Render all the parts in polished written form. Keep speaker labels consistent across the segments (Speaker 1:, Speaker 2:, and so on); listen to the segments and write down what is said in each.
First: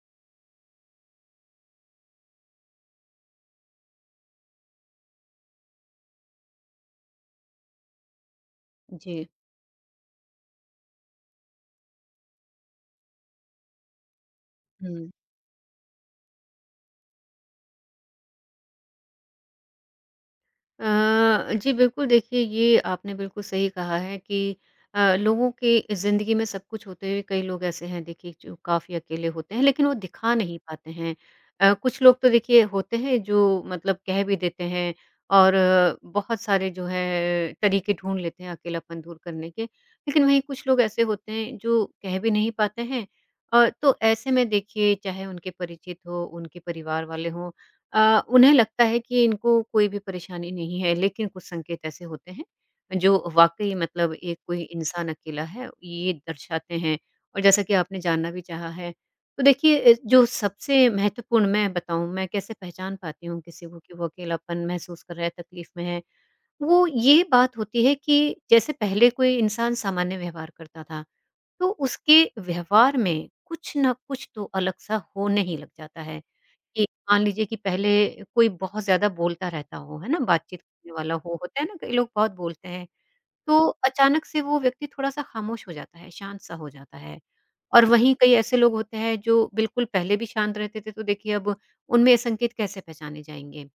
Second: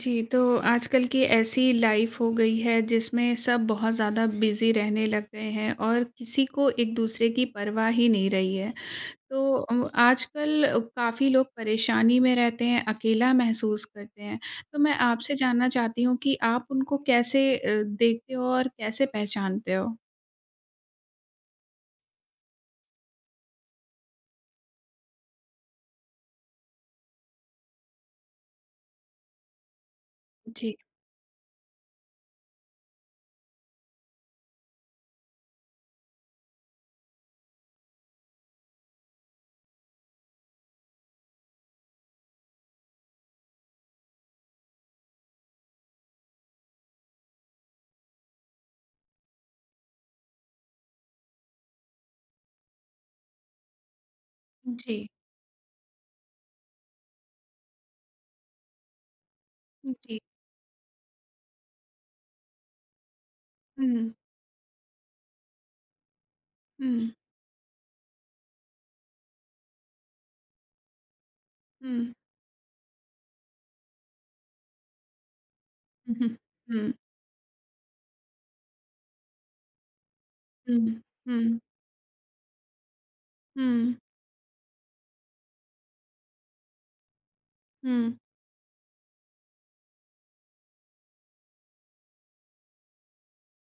Speaker 1: जी, तो आजकल की ऐसी लाइफ हो गई है जिसमें सब बहुत ज़्यादा बिज़ी रहने लग गए हैं और किसी को एक-दूसरे की परवाह ही नहीं रही है।
Speaker 2: जी।
Speaker 1: तो आजकल काफ़ी लोग परेशानी में रहते हैं, अकेला महसूस करते हैं। तो मैं
Speaker 2: हुँ।
Speaker 1: आपसे जानना चाहती हूँ कि आप उनको कैसे देखते हो और कैसे पहचानते हो?
Speaker 2: जी बिल्कुल देखिए, ये आपने बिल्कुल सही कहा है कि लोगों की ज़िंदगी में सब कुछ होते हुए कई लोग ऐसे हैं देखिए, जो काफ़ी अकेले होते हैं लेकिन वो दिखा नहीं
Speaker 1: जी,
Speaker 2: पाते हैं। कुछ लोग तो देखिए होते हैं जो मतलब कह भी देते हैं और बहुत सारे जो है तरीके ढूँढ लेते हैं अकेलापन दूर करने के। लेकिन वहीं कुछ लोग ऐसे होते हैं जो कह भी नहीं पाते हैं। तो ऐसे में देखिए, चाहे उनके परिचित हो, उनके परिवार वाले हों, उन्हें लगता है कि इनको कोई भी परेशानी नहीं है, लेकिन कुछ संकेत ऐसे होते हैं, जो वाक़ई मतलब एक कोई इंसान
Speaker 1: जी,
Speaker 2: अकेला है, ये दर्शाते हैं। और जैसा कि आपने जानना भी चाहा है, तो देखिए
Speaker 1: जी।
Speaker 2: जो सबसे महत्वपूर्ण मैं बताऊँ, मैं कैसे पहचान पाती हूँ किसी को कि वो
Speaker 1: हुँ,
Speaker 2: अकेलापन महसूस कर रहा है, तकलीफ़ में है, वो
Speaker 1: हुँ,
Speaker 2: ये बात होती है कि जैसे पहले कोई इंसान सामान्य व्यवहार करता था, तो
Speaker 1: हुँ।
Speaker 2: उसके व्यवहार में कुछ न कुछ तो अलग-सा होने ही लग जाता
Speaker 1: हुँ,
Speaker 2: है।
Speaker 1: हुँ,
Speaker 2: कि
Speaker 1: हुँ,
Speaker 2: मान लीजिए कि पहले कोई बहुत ज़्यादा बोलता रहता हो, है ना? बातचीत करने
Speaker 1: हुँ,
Speaker 2: वाला हो,
Speaker 1: हुँ,
Speaker 2: होता है ना, कई लोग बहुत बोलते हैं, तो
Speaker 1: हुँ,
Speaker 2: अचानक से वो व्यक्ति थोड़ा-सा खामोश हो जाता है, शांत-सा हो जाता है। और वहीं
Speaker 1: हुँ।
Speaker 2: कई ऐसे लोग होते हैं जो बिल्कुल पहले भी शांत रहते थे, तो देखिए अब उनमें ये संकेत कैसे पहचाने जाएँगे?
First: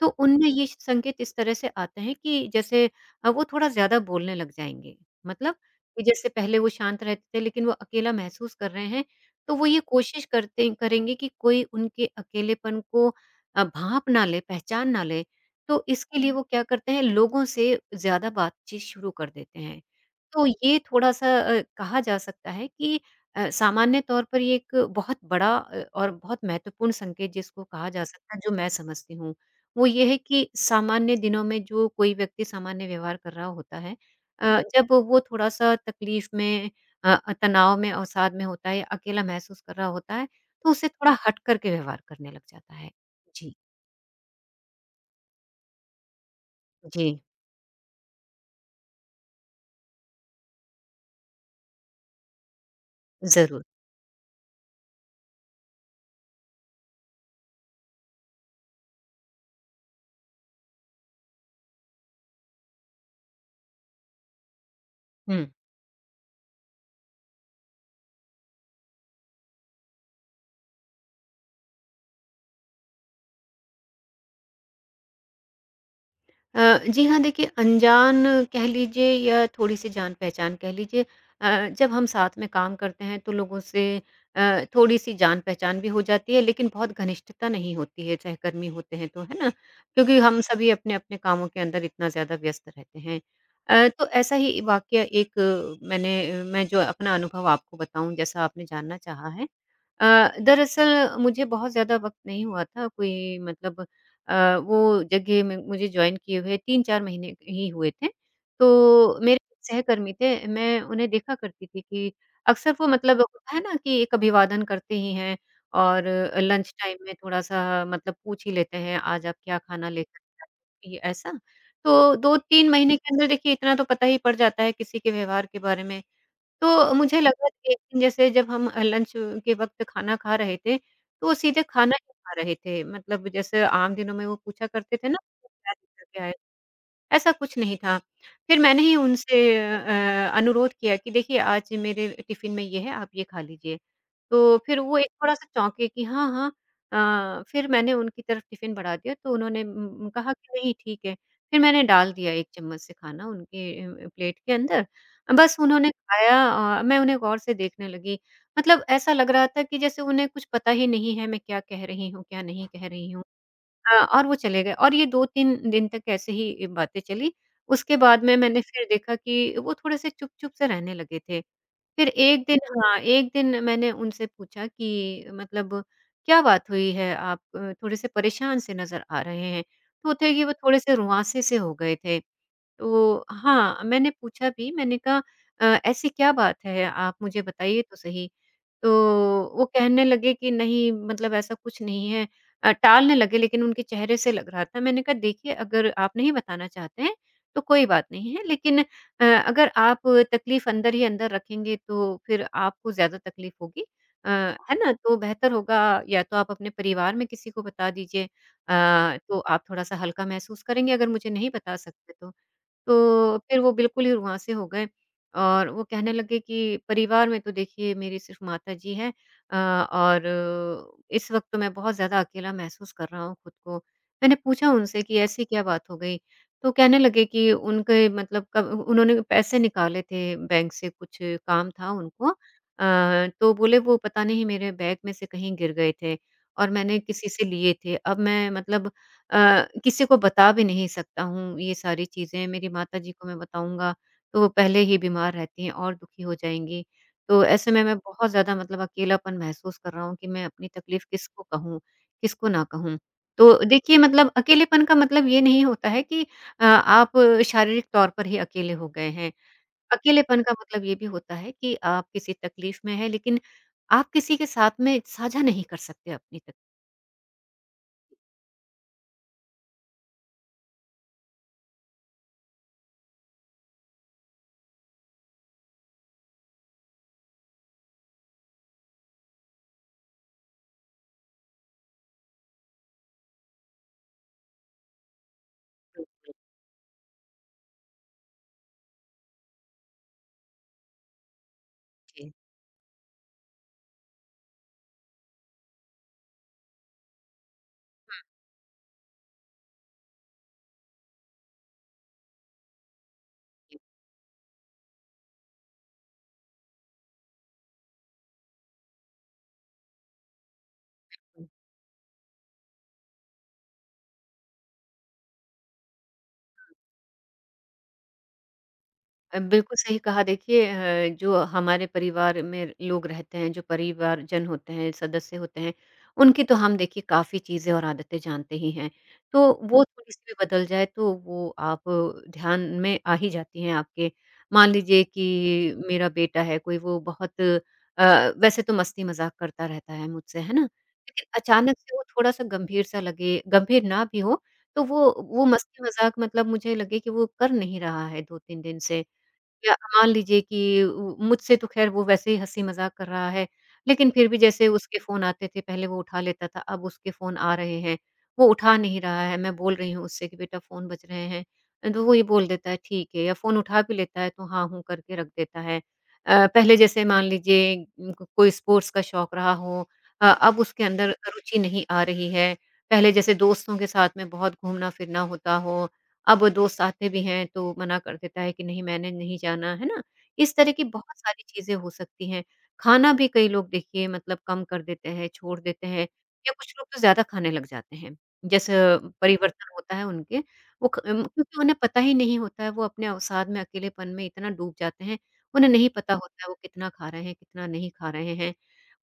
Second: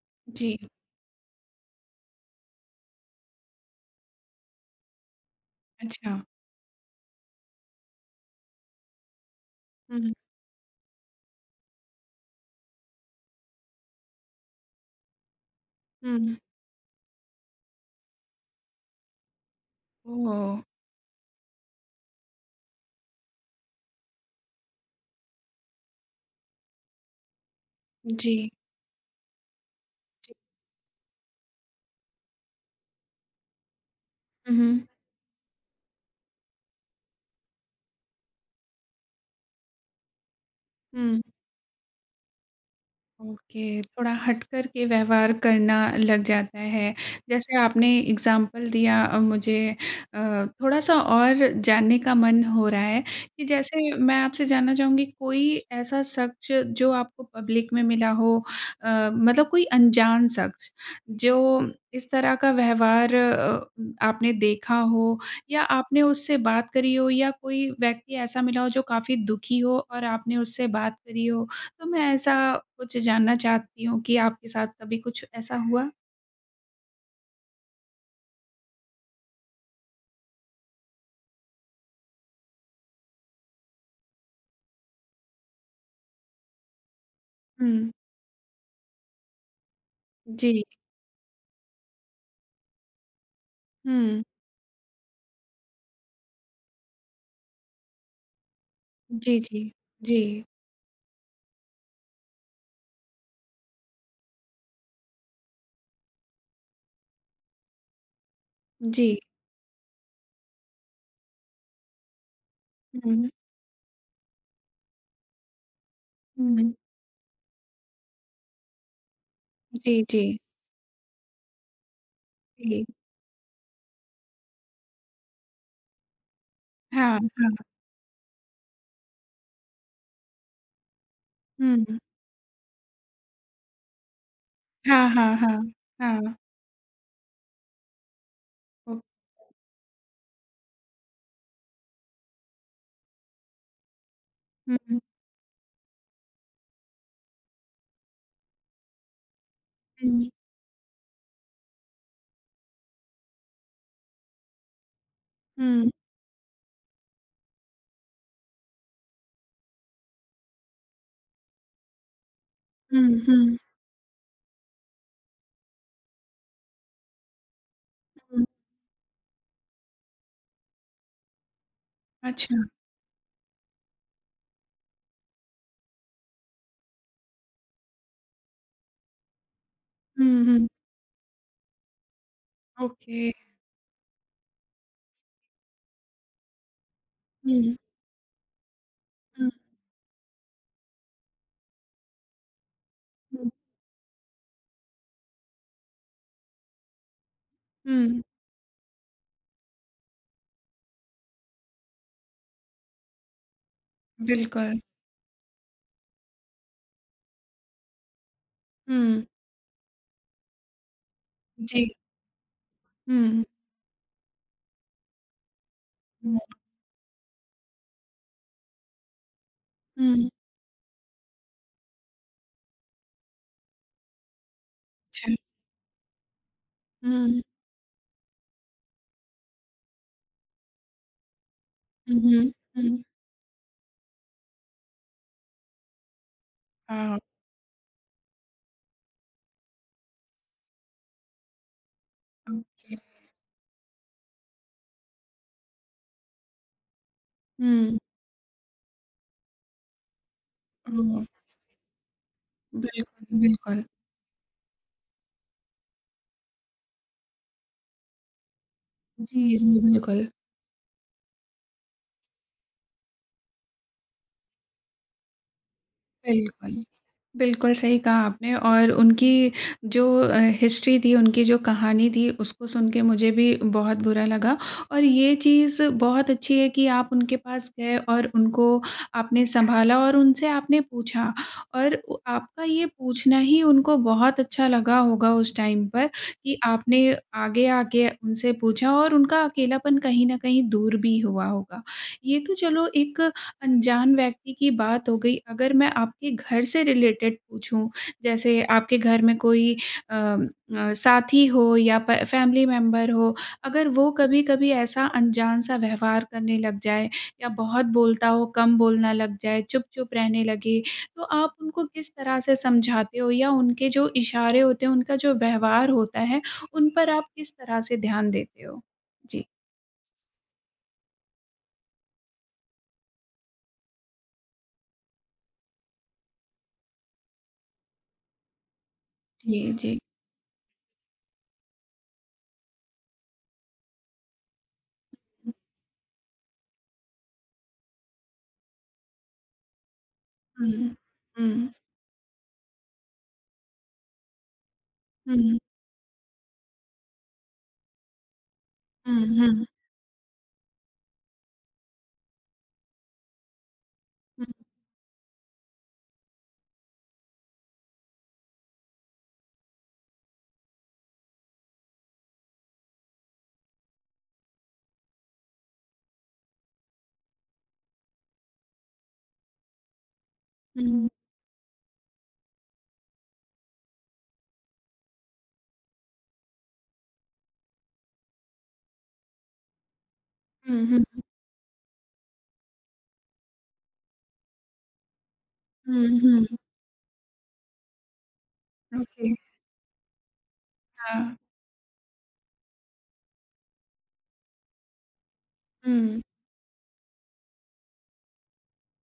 Speaker 2: तो उनमें
Speaker 1: जी,
Speaker 2: ये संकेत इस तरह से आते हैं कि जैसे वो थोड़ा ज़्यादा बोलने लग जाएँगे। मतलब कि
Speaker 1: अच्छा।
Speaker 2: जैसे पहले वो शांत रहते थे लेकिन वो अकेला महसूस कर रहे हैं, तो वो ये
Speaker 1: हुँ,
Speaker 2: कोशिश करते करेंगे कि कोई उनके अकेलेपन को भाँप ना ले, पहचान ना ले। तो इसके लिए हुँ।
Speaker 1: हुँ।
Speaker 2: वो क्या करते हैं, लोगों से ज़्यादा बातचीत शुरू कर देते हैं। तो
Speaker 1: ओह!
Speaker 2: ये थोड़ा-सा कहा जा सकता है कि सामान्य तौर पर ये एक बहुत बड़ा और बहुत महत्वपूर्ण संकेत जिसको कहा जा
Speaker 1: जी।
Speaker 2: सकता है जो मैं समझती हूँ। वो ये है
Speaker 1: जी।
Speaker 2: कि सामान्य दिनों में जो कोई व्यक्ति सामान्य व्यवहार कर रहा होता है,
Speaker 1: हुँ,
Speaker 2: जब
Speaker 1: हुँ।
Speaker 2: वो थोड़ा-सा तकलीफ में, तनाव में, अवसाद में होता है या अकेला महसूस कर रहा होता है, तो उससे थोड़ा
Speaker 1: हुँ।
Speaker 2: हट कर के व्यवहार करने लग जाता है। जी,
Speaker 1: ओके, थोड़ा हट कर के व्यवहार करना लग जाता है।
Speaker 2: जी,
Speaker 1: जैसे आपने एग्ज़ाम्पल दिया मुझे थोड़ा-सा और जानने का मन हो रहा है कि
Speaker 2: ज़रूर।
Speaker 1: जैसे मैं आपसे जानना चाहूँगी कोई ऐसा शख्स जो आपको पब्लिक में मिला हो, मतलब कोई अनजान शख्स जो इस तरह का व्यवहार आपने देखा हो
Speaker 2: हुँ।
Speaker 1: या आपने उससे बात करी हो या कोई व्यक्ति ऐसा मिला हो जो काफ़ी दुखी हो और आपने उससे बात करी हो? तो मैं ऐसा कुछ जानना चाहती हूँ कि आपके साथ कभी कुछ ऐसा हुआ?
Speaker 2: जी हाँ, देखिए अनजान कह लीजिए या थोड़ी-सी जान-पहचान कह लीजिए, जब हम साथ में काम करते हैं तो लोगों से थोड़ी-सी जान-पहचान भी हो जाती है लेकिन बहुत घनिष्ठता नहीं
Speaker 1: हुँ,
Speaker 2: होती है, सहकर्मी होते हैं तो, है ना? क्योंकि हम
Speaker 1: जी।
Speaker 2: सभी अपने-अपने कामों के अंदर इतना ज़्यादा व्यस्त रहते हैं। तो
Speaker 1: हुँ,
Speaker 2: ऐसा ही वाक़या एक मैं जो अपना अनुभव आपको बताऊँ, जैसा आपने जानना चाहा
Speaker 1: जी,
Speaker 2: है।
Speaker 1: जी।
Speaker 2: अ,
Speaker 1: जी,
Speaker 2: दरअसल मुझे बहुत ज़्यादा वक़्त नहीं हुआ था, कोई मतलब वो जगह में मुझे जॉइन किए हुए 3-4 महीने ही हुए थे।
Speaker 1: जी।
Speaker 2: तो मेरे सहकर्मी थे, मैं उन्हें देखा करती थी कि अक्सर वो मतलब
Speaker 1: हुँ,
Speaker 2: होता है ना कि एक अभिवादन करते ही हैं और लंच
Speaker 1: हुँ।
Speaker 2: टाइम में थोड़ा-सा मतलब पूछ ही लेते हैं, "आज आप क्या खाना
Speaker 1: जी,
Speaker 2: लेकर
Speaker 1: जी,
Speaker 2: आई?" ऐसा। तो 2-3
Speaker 1: जी।
Speaker 2: महीने के अंदर देखिए इतना तो पता ही पड़ जाता है किसी के व्यवहार के बारे में। तो
Speaker 1: हाँ,
Speaker 2: मुझे लगा
Speaker 1: हाँ।
Speaker 2: कि एक दिन जैसे जब हम लंच के वक़्त खाना खा रहे थे, तो वो सीधे खाना
Speaker 1: हुँ।
Speaker 2: ही खा रहे थे। मतलब जैसे आम दिनों में वो पूछा करते थे
Speaker 1: हाँ,
Speaker 2: ना,
Speaker 1: हाँ, हाँ।
Speaker 2: "क्या लेकर के आए?"
Speaker 1: हाँ,
Speaker 2: ऐसा कुछ नहीं था। फिर मैंने ही
Speaker 1: ओ
Speaker 2: उनसे अनुरोध किया कि देखिए आज मेरे टिफ़िन में ये है, आप ये खा लीजिए। तो
Speaker 1: हुँ,
Speaker 2: फिर वो
Speaker 1: हुँ,
Speaker 2: एक थोड़ा-सा चौंके कि हाँ, हाँ। फिर मैंने उनकी तरफ टिफ़िन बढ़ा दिया तो उन्होंने
Speaker 1: हुँ,
Speaker 2: कहा कि नहीं ठीक है। फिर मैंने डाल दिया 1 चम्मच से खाना उनके प्लेट के अंदर। बस उन्होंने
Speaker 1: हुँ,
Speaker 2: खाया, मैं उन्हें गौर से देखने लगी। मतलब ऐसा लग रहा था कि जैसे उन्हें कुछ पता ही नहीं है मैं क्या कह रही हूँ, क्या नहीं कह
Speaker 1: हुँ,
Speaker 2: रही हूँ।
Speaker 1: हुँ।
Speaker 2: हाँ, और वो चले गए और ये 2-3 दिन तक ऐसे ही ये बातें चली। उसके बाद में
Speaker 1: हुँ।
Speaker 2: मैंने फिर देखा कि वो थोड़े-से चुप-चुप से रहने लगे थे। फिर एक दिन,
Speaker 1: अच्छा।
Speaker 2: हाँ, एक दिन मैंने उनसे पूछा कि मतलब क्या बात हुई है, आप थोड़े-से परेशान से नज़र आ रहे हैं। तो थे कि
Speaker 1: हुँ,
Speaker 2: वो
Speaker 1: हुँ।
Speaker 2: थोड़े-से रुआँसे से हो गए थे।
Speaker 1: ओके।
Speaker 2: तो हाँ, मैंने पूछा भी, मैंने कहा अ, ऐसी क्या बात है? आप मुझे
Speaker 1: हुँ,
Speaker 2: बताइए तो सही। तो
Speaker 1: हुँ,
Speaker 2: वो कहने लगे कि नहीं मतलब ऐसा कुछ नहीं है, टालने लगे
Speaker 1: हुँ,
Speaker 2: लेकिन उनके चेहरे से लग रहा था। मैंने कहा देखिए, अगर आप नहीं बताना चाहते हैं, तो कोई बात
Speaker 1: हुँ।
Speaker 2: नहीं है लेकिन अगर आप तकलीफ़ अंदर ही अंदर रखेंगे तो फिर आपको ज़्यादा तकलीफ़ होगी। अ, है
Speaker 1: बिल्कुल।
Speaker 2: ना? तो बेहतर होगा, या तो आप अपने परिवार में किसी को बता दीजिए,
Speaker 1: हुँ।
Speaker 2: तो आप थोड़ा-सा हल्का महसूस करेंगे, अगर मुझे नहीं बता
Speaker 1: जी।
Speaker 2: सकते तो। तो
Speaker 1: हुँ,
Speaker 2: फिर वो बिल्कुल ही रुआँसे हो गए और वो कहने लगे
Speaker 1: हुँ।
Speaker 2: कि परिवार में तो देखिए मेरी सिर्फ़ माताजी हैं, अ, और
Speaker 1: हुँ,
Speaker 2: इस वक़्त तो मैं बहुत ज़्यादा अकेला महसूस कर रहा हूँ खुद को। मैंने पूछा उनसे कि
Speaker 1: अच्छा।
Speaker 2: ऐसी क्या बात हो गई? तो कहने लगे
Speaker 1: हुँ,
Speaker 2: कि उनके मतलब कब उन्होंने पैसे निकाले थे बैंक से, कुछ काम था
Speaker 1: हुँ,
Speaker 2: उनको,
Speaker 1: हुँ।
Speaker 2: तो बोले वो पता नहीं मेरे बैग में से कहीं गिर गए थे और मैंने
Speaker 1: हाँ,
Speaker 2: किसी से लिए थे। अब मैं मतलब किसी को बता भी नहीं सकता हूँ ये सारी चीज़ें। मेरी
Speaker 1: ओके।
Speaker 2: माताजी को मैं बताऊँगा तो वो पहले ही बीमार रहती हैं और दुखी हो जाएँगी। तो ऐसे में मैं
Speaker 1: हुँ।
Speaker 2: बहुत ज़्यादा मतलब अकेलापन महसूस कर रहा हूँ कि मैं अपनी तकलीफ़
Speaker 1: हुँ,
Speaker 2: किसको कहूँ, किसको ना कहूँ।
Speaker 1: बिल्कुल,
Speaker 2: तो
Speaker 1: बिल्कुल।
Speaker 2: देखिए मतलब अकेलेपन का मतलब ये नहीं होता है कि आप शारीरिक तौर पर ही अकेले हो गए हैं।
Speaker 1: जी, जी, बिल्कुल।
Speaker 2: अकेलेपन का मतलब ये भी होता है कि आप किसी तकलीफ में हैं लेकिन आप किसी के साथ में साझा नहीं कर सकते अपनी तक
Speaker 1: बिल्कुल। बिल्कुल, सही कहा आपने और उनकी जो हिस्ट्री थी, उनकी जो कहानी थी, उसको सुन के मुझे भी बहुत बुरा लगा और ये चीज़ बहुत अच्छी है कि आप उनके पास गए और उनको आपने सँभाला और उनसे आपने पूछा और उ आपका ये पूछना ही उनको बहुत अच्छा लगा होगा उस टाइम पर
Speaker 2: बिल्कुल,
Speaker 1: कि आपने आगे आके उनसे पूछा और उनका अकेलापन कहीं न कहीं दूर भी हुआ होगा।
Speaker 2: जी,
Speaker 1: ये तो चलो एक अनजान व्यक्ति की बात हो गई, अगर मैं आपके घर से रिलेटेड पूछूँ, जैसे आपके घर में कोई अ साथी हो या प फैमिली मेंबर हो,
Speaker 2: जी।
Speaker 1: अगर वो कभी-कभी ऐसा अनजान सा व्यवहार करने लग जाए या बहुत बोलता हो, कम बोलना लग जाए, चुप-चुप रहने लगे, तो आप उनको किस तरह से समझाते हो या उनके जो इशारे होते हैं, उनका जो व्यवहार होता है, उन पर आप किस तरह से ध्यान देते हो? जी,
Speaker 2: बिल्कुल सही कहा, देखिए जो हमारे परिवार में लोग रहते हैं, जो परिवारजन होते हैं, सदस्य होते हैं, उनकी तो हम देखिए काफ़ी चीज़ें और आदतें जानते ही हैं, तो
Speaker 1: जी,
Speaker 2: वो
Speaker 1: जी।
Speaker 2: थोड़ी-सी भी बदल जाए तो वो आप ध्यान में आ ही जाती हैं आपके। मान लीजिए कि मेरा बेटा है कोई, वो बहुत वैसे तो मस्ती मज़ाक करता रहता है मुझसे, है ना?
Speaker 1: हुँ, हुँ,
Speaker 2: लेकिन
Speaker 1: हुँ,
Speaker 2: अचानक से वो थोड़ा-सा गंभीर सा लगे, गंभीर ना भी हो तो वो मस्ती मज़ाक मतलब मुझे लगे कि वो कर नहीं रहा है 2-3 दिन से,
Speaker 1: हुँ, हुँ, हुँ।
Speaker 2: या मान लीजिए कि उ मुझसे तो ख़ैर वो वैसे ही हँसी-मज़ाक कर रहा है, लेकिन फिर भी
Speaker 1: Mhm,
Speaker 2: जैसे उसके फ़ोन आते थे, पहले वो उठा लेता था, अब उसके फ़ोन आ रहे हैं, वो उठा नहीं रहा है, मैं बोल रही हूँ उससे कि बेटा, फ़ोन बज रहे हैं। तो वो ये बोल देता है ठीक है, या फ़ोन उठा भी लेता है तो हाँ, हूँ करके रख देता है। पहले जैसे मान लीजिए को कोई स्पोर्ट्स का शौक रहा हो, अब उसके अंदर
Speaker 1: mhm,
Speaker 2: रुचि नहीं आ रही है। पहले जैसे दोस्तों के साथ में बहुत घूमना-फिरना होता हो, अब वो दोस्त साथ में भी हैं तो मना कर देता है कि नहीं, मैंने नहीं जाना, है ना? इस तरह की बहुत
Speaker 1: mhm,
Speaker 2: सारी चीज़ें हो सकती हैं। खाना भी कई लोग देखिए मतलब कम कर देते हैं, छोड़ देते हैं,
Speaker 1: mhm,
Speaker 2: या कुछ लोग तो ज़्यादा खाने लग जाते हैं। जैसे
Speaker 1: mhm, okay,
Speaker 2: परिवर्तन होता है उनके
Speaker 1: हाँ,
Speaker 2: क्योंकि उन्हें पता ही नहीं होता है, वो अपने अवसाद में, अकेलेपन में इतना डूब जाते हैं, उन्हें नहीं पता
Speaker 1: हुँ,
Speaker 2: होता है वो कितना खा रहे हैं, कितना नहीं खा रहे हैं।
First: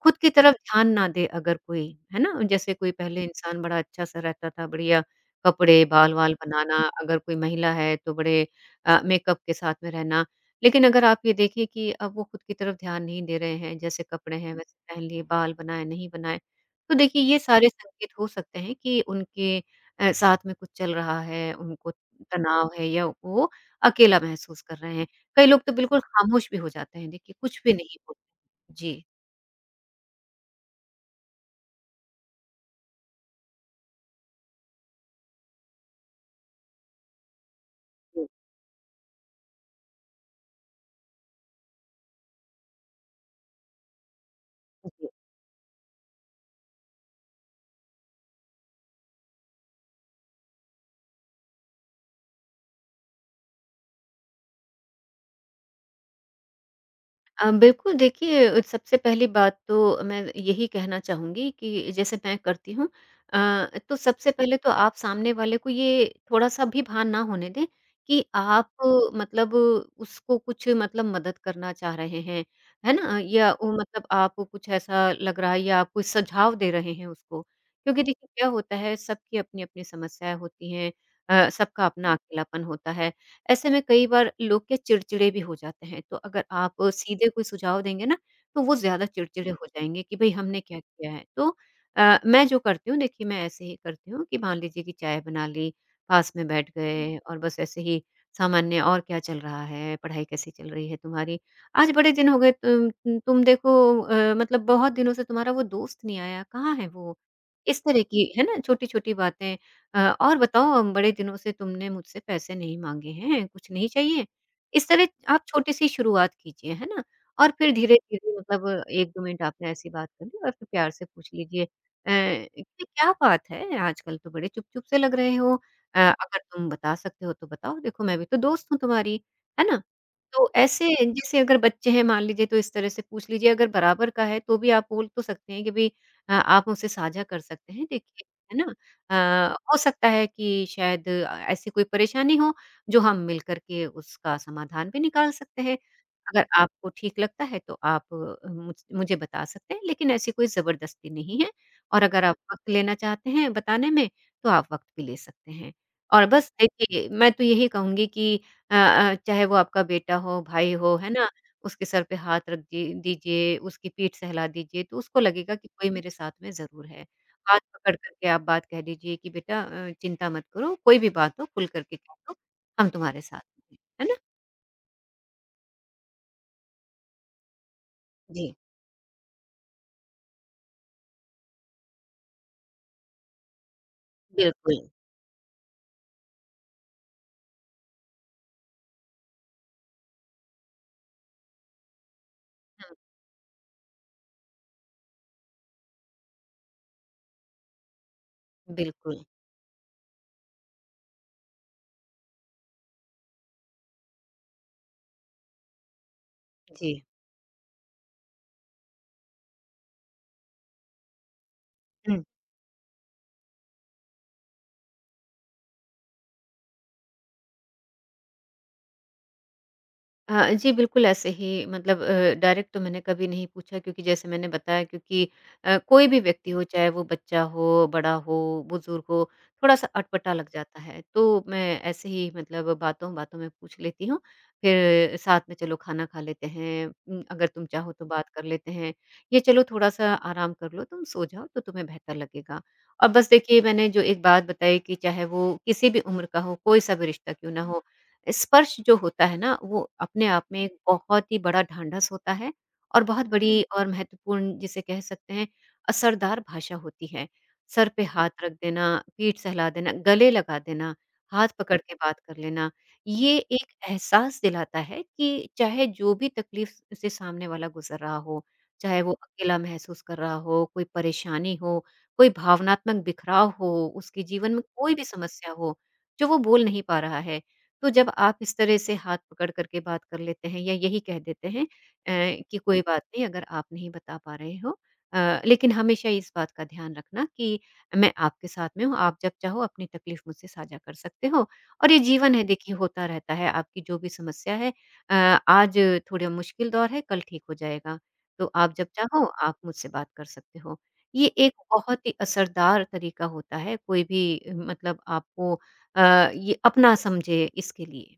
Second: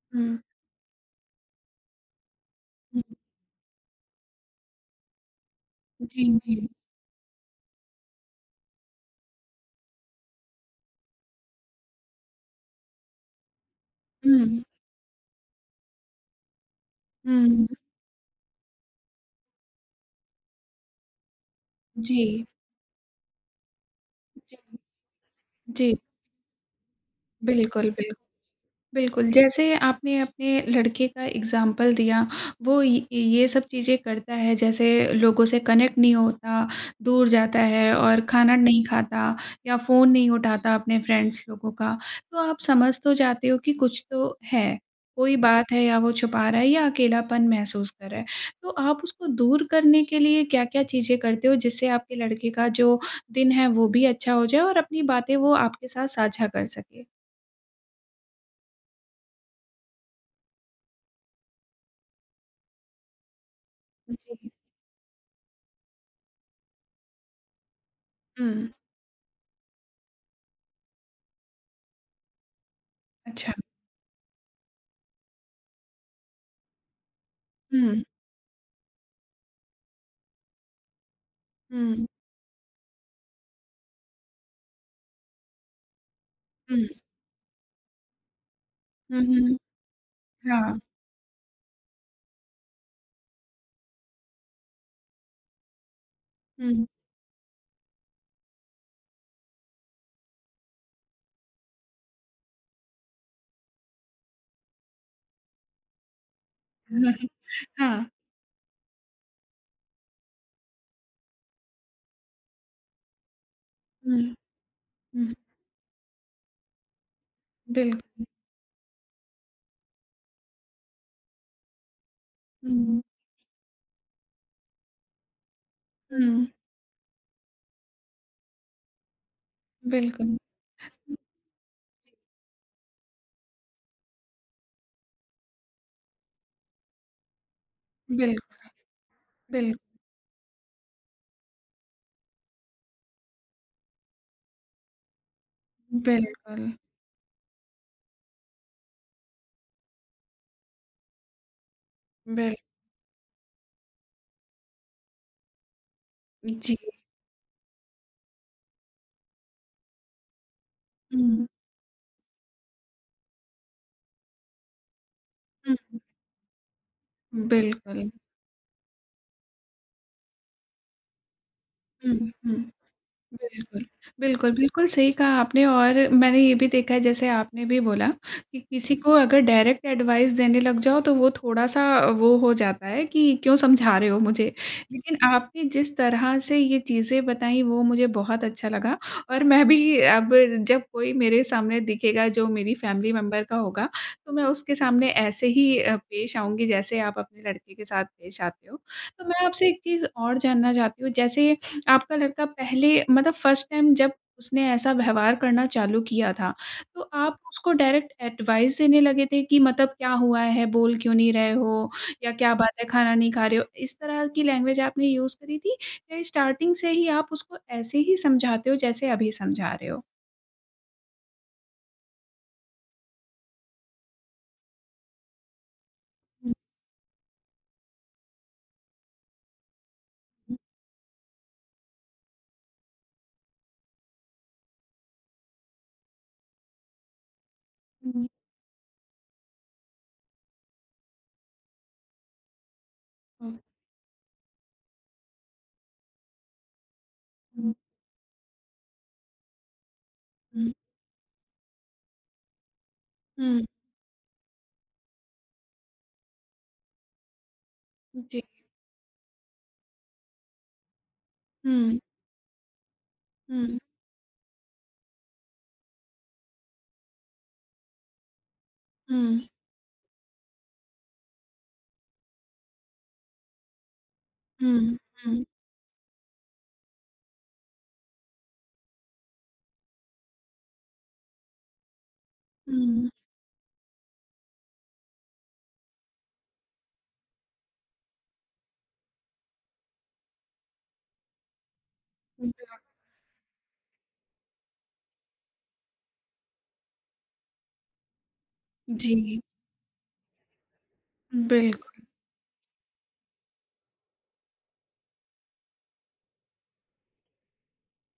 Speaker 2: खुद की
Speaker 1: हुँ,
Speaker 2: तरफ ध्यान ना दे अगर कोई, है ना? जैसे कोई
Speaker 1: हुँ,
Speaker 2: पहले इंसान बड़ा अच्छा-सा रहता था, बढ़िया कपड़े,
Speaker 1: जी,
Speaker 2: बाल-वाल
Speaker 1: जी,
Speaker 2: बनाना, अगर कोई महिला है तो बड़े मेकअप के साथ में रहना। लेकिन अगर आप ये देखिए कि अब वो खुद की तरफ ध्यान नहीं दे रहे हैं, जैसे कपड़े हैं
Speaker 1: हुँ,
Speaker 2: वैसे पहन लिए, बाल बनाए, नहीं बनाए। तो देखिए ये सारे
Speaker 1: हुँ,
Speaker 2: संकेत हो सकते हैं कि उनके साथ में कुछ चल रहा है, उनको
Speaker 1: जी,
Speaker 2: तनाव है या वो अकेला
Speaker 1: जी,
Speaker 2: महसूस कर रहे हैं। कई लोग तो
Speaker 1: जी,
Speaker 2: बिल्कुल खामोश भी हो जाते हैं, देखिए कुछ भी
Speaker 1: बिल्कुल,
Speaker 2: नहीं
Speaker 1: बिल्कुल।
Speaker 2: बोलते। जी।
Speaker 1: बिल्कुल, जैसे आपने अपने लड़के का एग्ज़ाम्पल दिया, वो ये सब चीज़ें करता है जैसे लोगों से कनेक्ट नहीं होता, दूर जाता है और खाना नहीं खाता या फ़ोन नहीं उठाता अपने फ्रेंड्स लोगों का, तो आप समझ तो जाते हो कि कुछ तो है,
Speaker 2: जी।
Speaker 1: कोई बात है या वो छुपा रहा है या अकेलापन महसूस कर रहा है। तो आप उसको दूर करने के लिए क्या-क्या चीज़ें करते हो जिससे आपके लड़के का जो दिन है वो भी अच्छा हो जाए और अपनी बातें वो आपके साथ साझा कर सके?
Speaker 2: बिल्कुल देखिए, सबसे पहली बात तो मैं यही कहना चाहूँगी कि जैसे मैं करती हूँ, तो सबसे
Speaker 1: जी।
Speaker 2: पहले तो आप सामने वाले को ये थोड़ा-सा भी भान ना होने दें कि
Speaker 1: हुँ।
Speaker 2: आप मतलब उसको कुछ मतलब मदद करना चाह रहे हैं, है ना? या
Speaker 1: अच्छा,
Speaker 2: वो मतलब आपको कुछ ऐसा लग रहा है या आप कोई सुझाव दे रहे हैं उसको। क्योंकि
Speaker 1: हुँ,
Speaker 2: देखिए क्या होता है सबकी अपनी-अपनी समस्याएँ होती हैं सबका
Speaker 1: हुँ,
Speaker 2: अपना अकेलापन होता है। ऐसे में कई बार लोग क्या चिड़चिड़े भी हो जाते हैं, तो अगर आप
Speaker 1: हुँ,
Speaker 2: सीधे कोई सुझाव देंगे ना, तो वो ज़्यादा
Speaker 1: हुँ,
Speaker 2: चिड़चिड़े
Speaker 1: हुँ,
Speaker 2: हो जाएँगे कि भई हमने
Speaker 1: हाँ,
Speaker 2: क्या किया है। तो मैं जो करती हूँ देखिए मैं ऐसे ही करती हूँ कि मान लीजिए कि चाय बना ली, पास में बैठ
Speaker 1: हुँ,
Speaker 2: गए और बस ऐसे ही सामान्य और क्या चल रहा है, पढ़ाई कैसी चल रही है तुम्हारी? आज बड़े दिन हो गए तुम तुम देखो। मतलब बहुत दिनों से तुम्हारा वो दोस्त नहीं आया, कहाँ है वो? इस
Speaker 1: हाँ,
Speaker 2: तरह की है ना छोटी-छोटी बातें। और बताओ बड़े दिनों से तुमने मुझसे पैसे नहीं माँगे हैं, कुछ नहीं
Speaker 1: हुँ,
Speaker 2: चाहिए? इस तरह
Speaker 1: हुँ,
Speaker 2: आप छोटी-सी शुरुआत कीजिए, है ना? और फिर
Speaker 1: बिल्कुल,
Speaker 2: धीरे-धीरे मतलब 1-2 मिनट आपने ऐसी बात कर ली और फिर प्यार से पूछ लीजिए कि
Speaker 1: हुँ,
Speaker 2: क्या बात है? आजकल तो बड़े चुप-चुप से लग रहे हो। अगर
Speaker 1: हुँ,
Speaker 2: तुम बता सकते हो तो बताओ, देखो मैं भी तो दोस्त हूँ तुम्हारी, है ना?
Speaker 1: बिल्कुल,
Speaker 2: तो ऐसे जैसे अगर बच्चे हैं मान लीजिए तो इस तरह से पूछ लीजिए, अगर बराबर का है तो भी आप बोल तो सकते हैं कि भई आप मुझसे साझा कर सकते हैं देखिए, है
Speaker 1: बिल्क
Speaker 2: ना? अ, हो
Speaker 1: बिल्क
Speaker 2: सकता है कि शायद ऐसी कोई परेशानी हो जो हम मिलकर के उसका समाधान भी निकाल सकते हैं। अगर
Speaker 1: बिल्कुल,
Speaker 2: आपको ठीक लगता है तो आप मुझे बता सकते हैं, लेकिन ऐसी कोई ज़बरदस्ती नहीं है और अगर आप
Speaker 1: बिल
Speaker 2: वक़्त लेना चाहते हैं बताने में, तो आप वक़्त भी ले सकते हैं। और बस
Speaker 1: जी,
Speaker 2: देखिए, मैं तो यही कहूँगी कि चाहे वो आपका बेटा हो, भाई हो, है ना?
Speaker 1: हुँ,
Speaker 2: उसके सर पे हाथ रख दी दीजिए, उसकी पीठ सहला दीजिए, तो उसको लगेगा कि कोई
Speaker 1: हुँ,
Speaker 2: मेरे साथ में ज़रूर है। हाथ पकड़
Speaker 1: बिल्कुल,
Speaker 2: कर के आप बात कह दीजिए कि बेटा चिंता मत करो, कोई भी बात हो खुल कर के कह
Speaker 1: हुँ,
Speaker 2: दो,
Speaker 1: हुँ।
Speaker 2: हम तुम्हारे साथ हैं।
Speaker 1: बिल्कुल।
Speaker 2: है ना?
Speaker 1: बिल्कुल, बिल्कुल सही कहा आपने और मैंने ये भी देखा है जैसे आपने भी बोला
Speaker 2: जी,
Speaker 1: कि किसी को अगर डायरेक्ट एडवाइस देने लग जाओ तो वो थोड़ा-सा वो हो जाता है कि क्यों समझा रहे हो मुझे।
Speaker 2: बिल्कुल।
Speaker 1: लेकिन आपने जिस तरह से ये चीज़ें बताई वो मुझे बहुत अच्छा लगा और मैं भी अब जब कोई मेरे सामने दिखेगा जो मेरी
Speaker 2: हुँ,
Speaker 1: फैमिली मेंबर का होगा, तो मैं उसके सामने ऐसे ही पेश आऊँगी जैसे आप अपने लड़के के साथ पेश आते हो।
Speaker 2: बिल्कुल।
Speaker 1: तो मैं आपसे एक चीज़ और जानना चाहती हूँ जैसे आपका लड़का पहले मतलब फर्स्ट टाइम जब उसने ऐसा व्यवहार करना चालू किया था,
Speaker 2: जी।
Speaker 1: तो आप उसको डायरेक्ट एडवाइस देने लगे थे कि मतलब क्या हुआ है, बोल क्यों नहीं रहे हो
Speaker 2: हम्म
Speaker 1: या क्या बात है, खाना नहीं खा रहे हो? इस तरह की लैंग्वेज आपने यूज़ करी थी या स्टार्टिंग से ही आप उसको ऐसे ही समझाते हो जैसे अभी समझा रहे हो?
Speaker 2: अ, जी, बिल्कुल ऐसे ही मतलब डायरेक्ट तो मैंने कभी नहीं पूछा क्योंकि जैसे मैंने बताया क्योंकि कोई भी व्यक्ति
Speaker 1: हुँ,
Speaker 2: हो चाहे वो बच्चा हो, बड़ा हो, बुज़ुर्ग हो, थोड़ा-सा अटपटा लग
Speaker 1: हुँ,
Speaker 2: जाता है। तो मैं ऐसे ही मतलब बातों-बातों में पूछ लेती हूँ, फिर साथ में चलो खाना खा लेते हैं। अगर तुम चाहो तो
Speaker 1: हुँ।
Speaker 2: बात कर लेते हैं, ये चलो थोड़ा-सा आराम कर लो, तुम सो जाओ तो तुम्हें बेहतर लगेगा। और बस
Speaker 1: हुँ,
Speaker 2: देखिए मैंने जो एक बात बताई कि चाहे वो किसी भी उम्र का हो, कोई-सा भी रिश्ता क्यों ना
Speaker 1: हुँ,
Speaker 2: हो स्पर्श जो होता है ना, वो अपने आप में एक बहुत ही बड़ा ढाँढस होता है और बहुत बड़ी
Speaker 1: हुँ,
Speaker 2: और महत्वपूर्ण जिसे कह सकते हैं असरदार भाषा होती है। सर पे
Speaker 1: हुँ,
Speaker 2: हाथ
Speaker 1: जी।
Speaker 2: रख देना, पीठ सहला देना, गले लगा देना, हाथ पकड़ के
Speaker 1: हुँ,
Speaker 2: बात कर लेना, ये एक
Speaker 1: हुँ,
Speaker 2: एहसास दिलाता है कि चाहे जो भी तकलीफ़ से सामने वाला गुज़र रहा हो, चाहे वो
Speaker 1: हुँ,
Speaker 2: अकेला महसूस कर रहा हो, कोई परेशानी हो, कोई भावनात्मक बिखराव हो, उसके जीवन में कोई
Speaker 1: हुँ,
Speaker 2: भी
Speaker 1: हुँ,
Speaker 2: समस्या हो, जो वो बोल नहीं पा रहा है। तो जब आप इस तरह से हाथ पकड़ करके बात कर लेते हैं या यही कह देते हैं कि कोई बात
Speaker 1: हुँ।
Speaker 2: नहीं अगर आप नहीं बता पा रहे हो। लेकिन हमेशा इस बात का ध्यान रखना कि मैं आपके साथ में हूँ, आप जब चाहो अपनी तकलीफ मुझसे साझा कर सकते हो और ये जीवन है देखिए होता रहता है, आपकी जो भी समस्या है अ, आज थोड़ा मुश्किल दौर है, कल ठीक हो जाएगा। तो आप जब चाहो
Speaker 1: जी,
Speaker 2: आप मुझसे बात कर सकते हो। ये एक
Speaker 1: बिल्कुल।
Speaker 2: बहुत ही असरदार तरीका होता है कोई भी मतलब आपको ये अपना समझे इसके लिए।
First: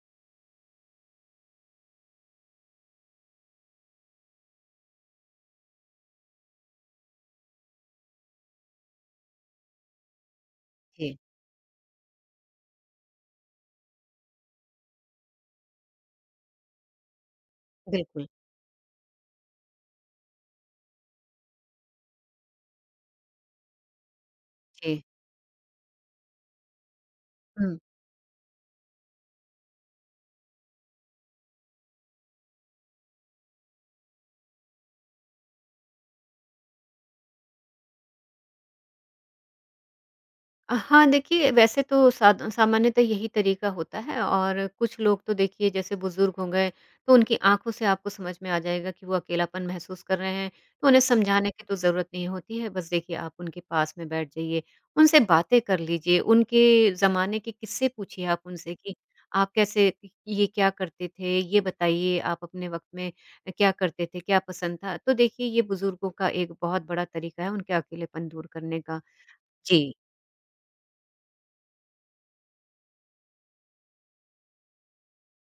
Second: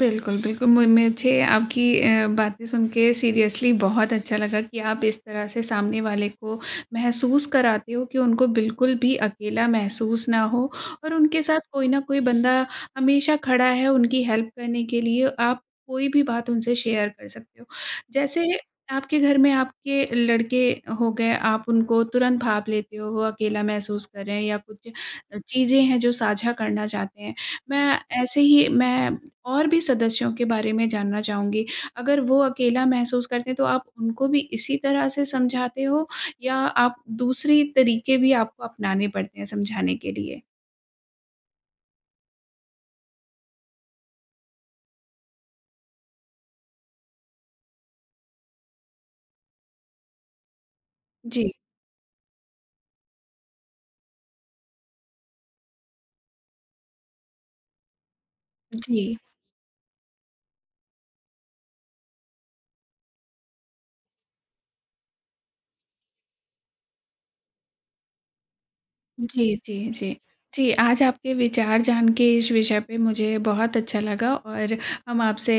Speaker 1: बिल्कुल, बिल्कुल। मु मुझे आपकी बातें सुन के सीरियसली बहुत अच्छा लगा कि आप इस तरह से सामने वाले को महसूस कराते हो कि उनको बिल्कुल भी अकेला महसूस ना हो और
Speaker 2: जी,
Speaker 1: उनके साथ कोई ना कोई बंदा हमेशा खड़ा है उनकी हेल्प करने के लिए। आप कोई भी बात उनसे शेयर कर सकते हो।
Speaker 2: बिल्कुल।
Speaker 1: जैसे आपके घर में आपके लड़के हो गए, आप उनको तुरंत भाँप लेते हो, वो अकेला महसूस कर रहे हैं या कुछ
Speaker 2: जी,
Speaker 1: चीज़ें हैं जो साझा करना चाहते हैं।
Speaker 2: हुँ।
Speaker 1: मैं ऐसे ही मैं और भी सदस्यों के बारे में जानना चाहूँगी। अगर वो अकेला महसूस करते हैं तो आप उनको भी इसी तरह से समझाते हो या आप दूसरी तरीके भी आपको अपनाने पड़ते हैं समझाने के लिए?
Speaker 2: हाँ, देखिए वैसे तो साध सामान्यतः यही तरीका होता है और कुछ लोग तो देखिए जैसे बुज़ुर्ग हो गए, तो उनकी आँखों से आपको समझ में आ जाएगा कि वो अकेलापन महसूस कर रहे हैं, तो उन्हें समझाने
Speaker 1: जी।
Speaker 2: की तो ज़रूरत नहीं होती है। बस देखिए आप उनके पास में बैठ जाइए, उनसे बातें कर लीजिए, उनके ज़माने के किस्से पूछिए आप उनसे कि
Speaker 1: जी।
Speaker 2: आप कैसे ये क्या करते थे? ये बताइए आप अपने वक़्त में क्या करते थे? क्या पसंद था? तो देखिए ये बुज़ुर्गों का एक बहुत बड़ा तरीका है उनके अकेलेपन दूर करने का।
Speaker 1: जी, जी,
Speaker 2: जी।
Speaker 1: जी। जी, आज आपके विचार जान के इस विषय पे मुझे बहुत अच्छा लगा और हम आपसे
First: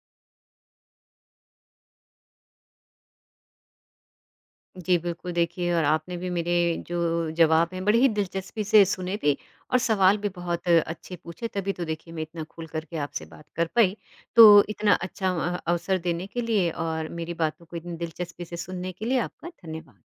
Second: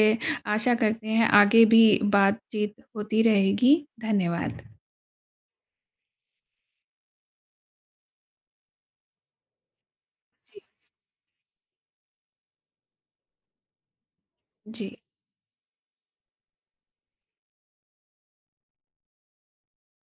Speaker 1: आशा करते हैं आगे भी बातचीत होती रहेगी। धन्यवाद।
Speaker 2: जी, बिल्कुल देखिए और आपने भी मेरे जो जवाब हैं बड़ी ही दिलचस्पी से सुने भी और सवाल भी
Speaker 1: जी,
Speaker 2: बहुत अच्छे पूछे तभी तो देखिए मैं इतना खुल करके आपसे बात कर पाई। तो इतना
Speaker 1: जी।
Speaker 2: अच्छा अवसर देने के लिए और मेरी बातों को इतनी दिलचस्पी से सुनने के लिए आपका धन्यवाद।